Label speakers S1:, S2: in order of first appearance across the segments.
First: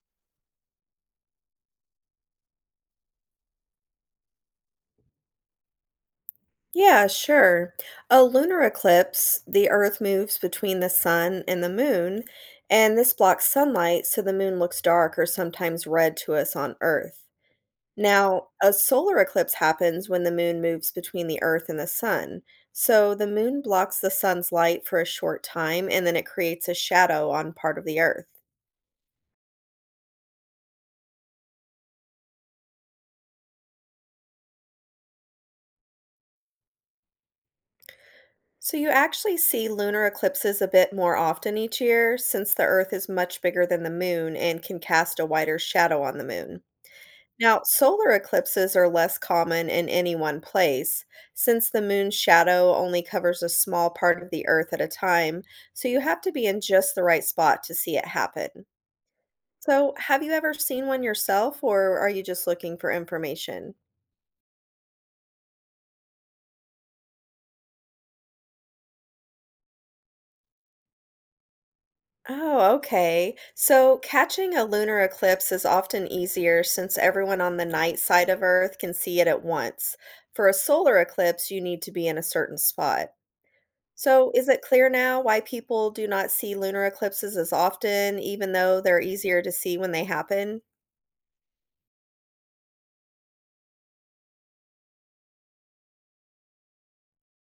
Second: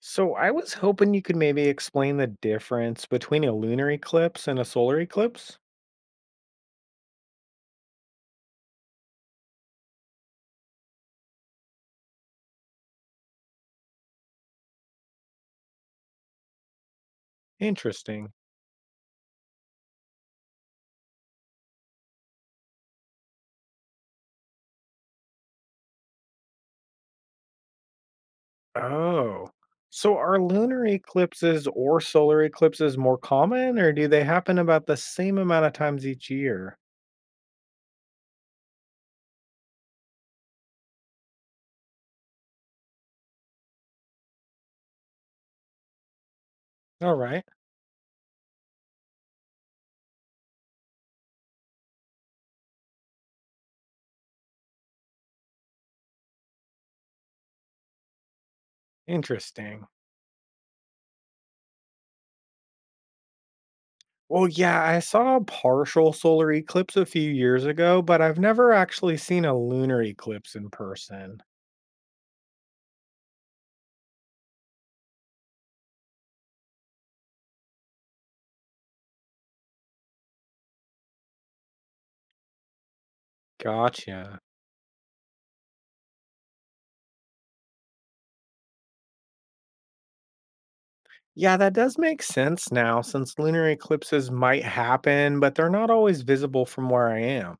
S1: So I was hoping you could maybe explain the difference between a lunar eclipse and a solar eclipse.
S2: Yeah, sure. A lunar eclipse, the Earth moves between the sun and the moon, and this blocks sunlight, so the moon looks dark or sometimes red to us on Earth.
S1: Interesting.
S2: Now, a solar eclipse happens when the moon moves between the Earth and the sun. So the moon blocks the sun's light for a short time, and then it creates a shadow on part of the Earth.
S1: Oh. So are lunar eclipses or solar eclipses more common, or do they happen about the same amount of times each year?
S2: So you actually see lunar eclipses a bit more often each year since the Earth is much bigger than the moon and can cast a wider shadow on the moon.
S1: All right.
S2: Now, solar eclipses are less common in any one place, since the moon's shadow only covers a small part of the Earth at a time, so you have to be in just the right spot to see it happen.
S1: Interesting.
S2: So, have you ever seen one yourself, or are you just looking for information?
S1: Well, yeah, I saw a partial solar eclipse a few years ago, but I've never actually seen a lunar eclipse in person.
S2: Oh, okay. So catching a lunar eclipse is often easier since everyone on the night side of Earth can see it at once. For a solar eclipse, you need to be in a certain spot. So,
S1: Gotcha.
S2: is it clear now why people do not see lunar eclipses as often, even though they're easier to see when they happen?
S1: Yeah, that does make sense now, since lunar eclipses might happen, but they're not always visible from where I am.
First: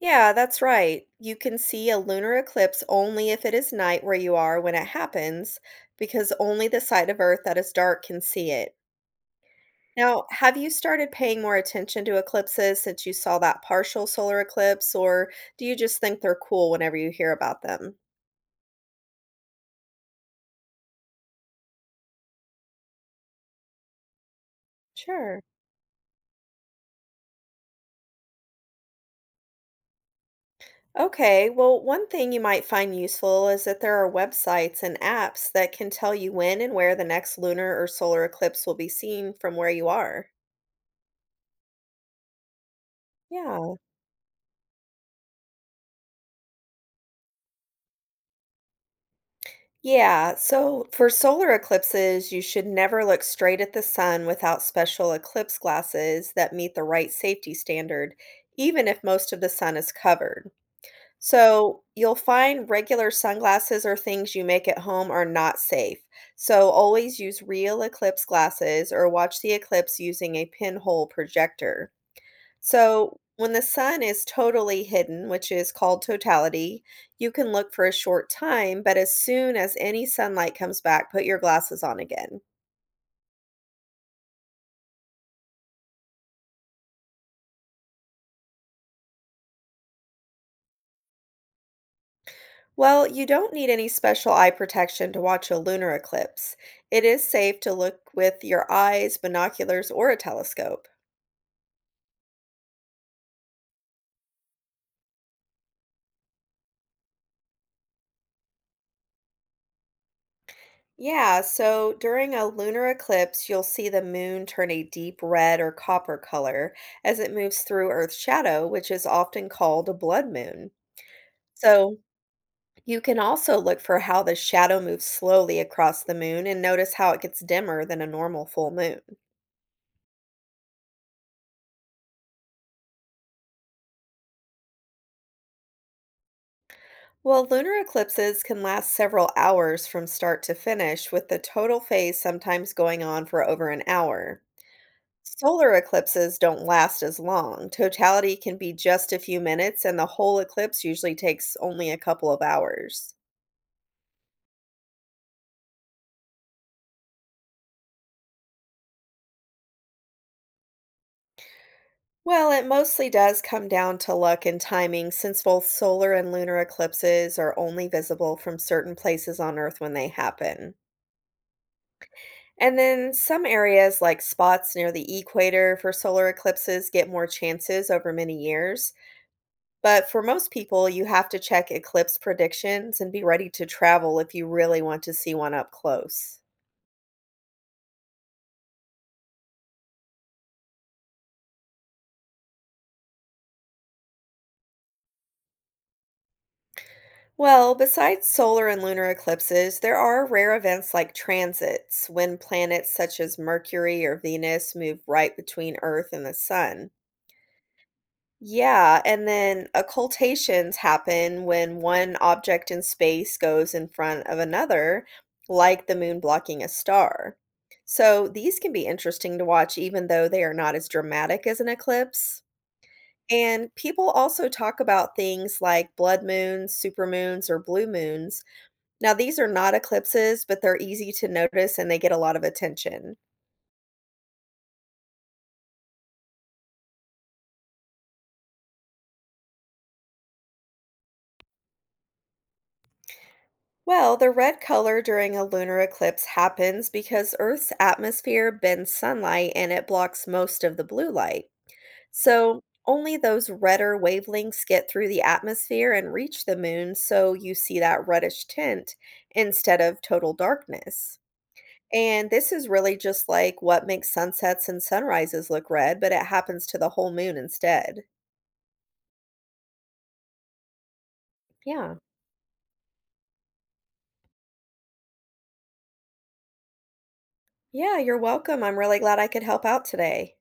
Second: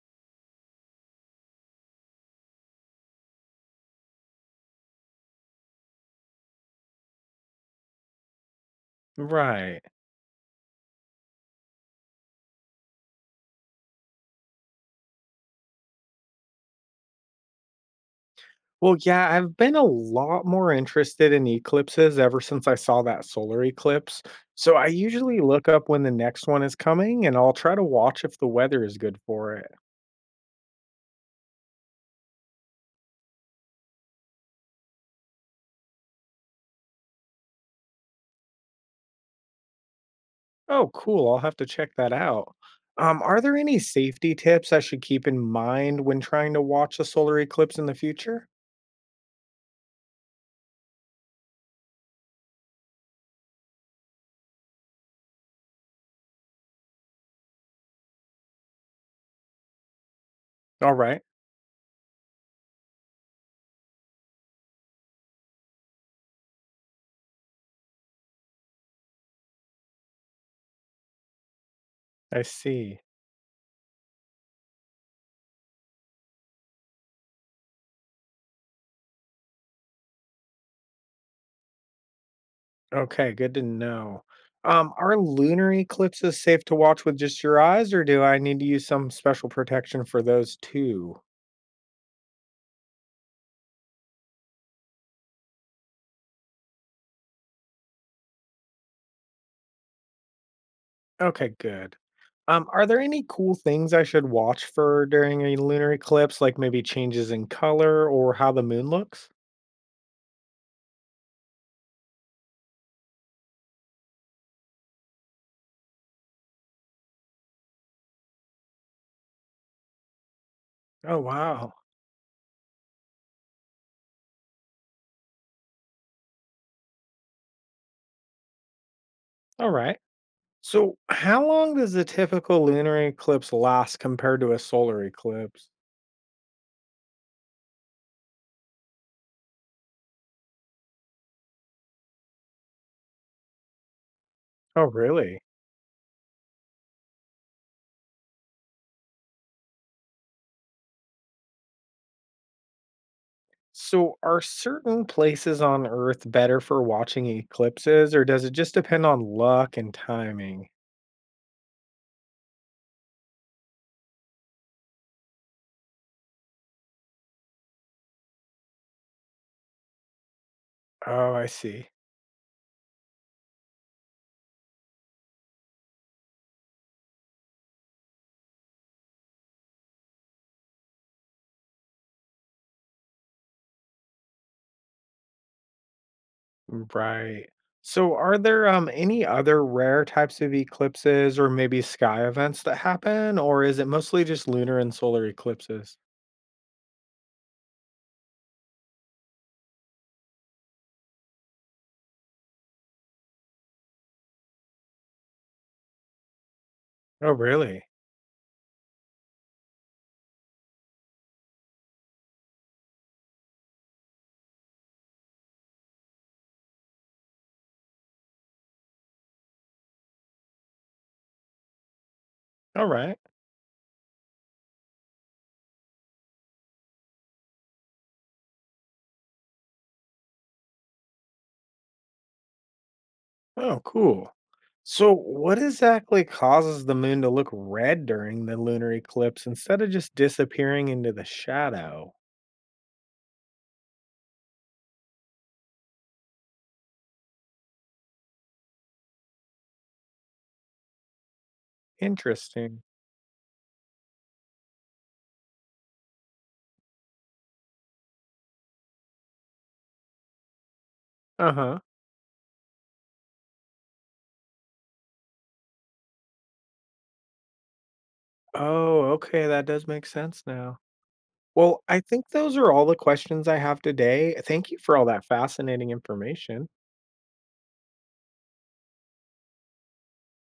S2: Yeah, that's right. You can see a lunar eclipse only if it is night where you are when it happens, because only the side of Earth that is dark can see it.
S1: Right.
S2: Now, have you started paying more attention to eclipses since you saw that partial solar eclipse, or do you just think they're cool whenever you hear about them?
S1: Well, yeah, I've been a lot more interested in eclipses ever since I saw that solar eclipse. So I
S2: Sure.
S1: usually look up when the next one is coming and I'll try to watch if the weather is good for it.
S2: Okay, well, one thing you might find useful is that there are websites and apps that can tell you when and where the next lunar or solar eclipse will be seen from where you are.
S1: Oh, cool. I'll have to check that out. Are there
S2: Yeah.
S1: any safety tips I should keep in mind when trying to watch a solar eclipse in the future?
S2: Yeah, so for solar eclipses, you should never look straight at the sun without special eclipse glasses that meet the right safety standard, even if most of the sun is covered.
S1: All right.
S2: So, you'll find regular sunglasses or things you make at home are not safe. So, always use real eclipse glasses or watch the eclipse using a pinhole projector.
S1: I see.
S2: So, when the sun is totally hidden, which is called totality, you can look for a short time, but as soon as any sunlight comes back, put your glasses on again.
S1: Okay, good to know. Are lunar eclipses safe to watch with just your eyes, or do I need to use some special protection for those too?
S2: Well, you don't need any special eye protection to watch a lunar eclipse. It is safe to look with your eyes, binoculars, or a telescope.
S1: Okay, good. Are there any cool things I should watch for during a lunar eclipse, like maybe changes in color or how the moon looks?
S2: Yeah, so during a lunar eclipse, you'll see the moon turn a deep red or copper color as it moves through Earth's shadow, which is often called a blood moon.
S1: Oh, wow.
S2: So you can also look for how the shadow moves slowly across the moon and notice how it gets dimmer than a normal full moon.
S1: All right. So, how long does a typical lunar eclipse last compared to a solar eclipse?
S2: Well, lunar eclipses can last several hours from start to finish, with the total phase sometimes going on for over an hour.
S1: Oh, really?
S2: Solar eclipses don't last as long. Totality can be just a few minutes, and the whole eclipse usually takes only a couple of hours.
S1: So, are certain places on Earth better for watching eclipses, or does it just depend on luck and timing?
S2: Well, it mostly does come down to luck and timing since both solar and lunar eclipses are only visible from certain places on Earth when they happen.
S1: Oh, I see.
S2: And then some areas, like spots near the equator for solar eclipses, get more chances over many years. But for most people, you have to check eclipse predictions and be ready to travel if you really want to see one up close.
S1: Right. So, are there any other rare types of eclipses or maybe sky events that happen, or is it mostly just lunar and solar eclipses?
S2: Well, besides solar and lunar eclipses, there are rare events like transits, when planets such as Mercury or Venus move right between Earth and the Sun.
S1: Oh, really?
S2: Yeah, and then occultations happen when one object in space goes in front of another, like the moon blocking a star. So these can be interesting to watch, even though they are not as dramatic as an eclipse.
S1: All right.
S2: And people also talk about things like blood moons, supermoons, or blue moons. Now, these are not eclipses, but they're easy to notice and they get a lot of attention.
S1: Oh, cool. So, what exactly causes the moon to look red during the lunar eclipse instead of just disappearing into the shadow?
S2: Well, the red color during a lunar eclipse happens because Earth's atmosphere bends sunlight and it blocks most of the blue light. So,
S1: Interesting.
S2: only those redder wavelengths get through the atmosphere and reach the moon, so you see that reddish tint instead of total darkness.
S1: Uh huh.
S2: And this is really just like what makes sunsets and sunrises look red, but it happens to the whole moon instead.
S1: Oh, okay, that does make sense now. Well,
S2: Yeah.
S1: I think those are all the questions I have today. Thank you for all that fascinating information.
S2: Yeah, you're welcome. I'm really glad I could help out today.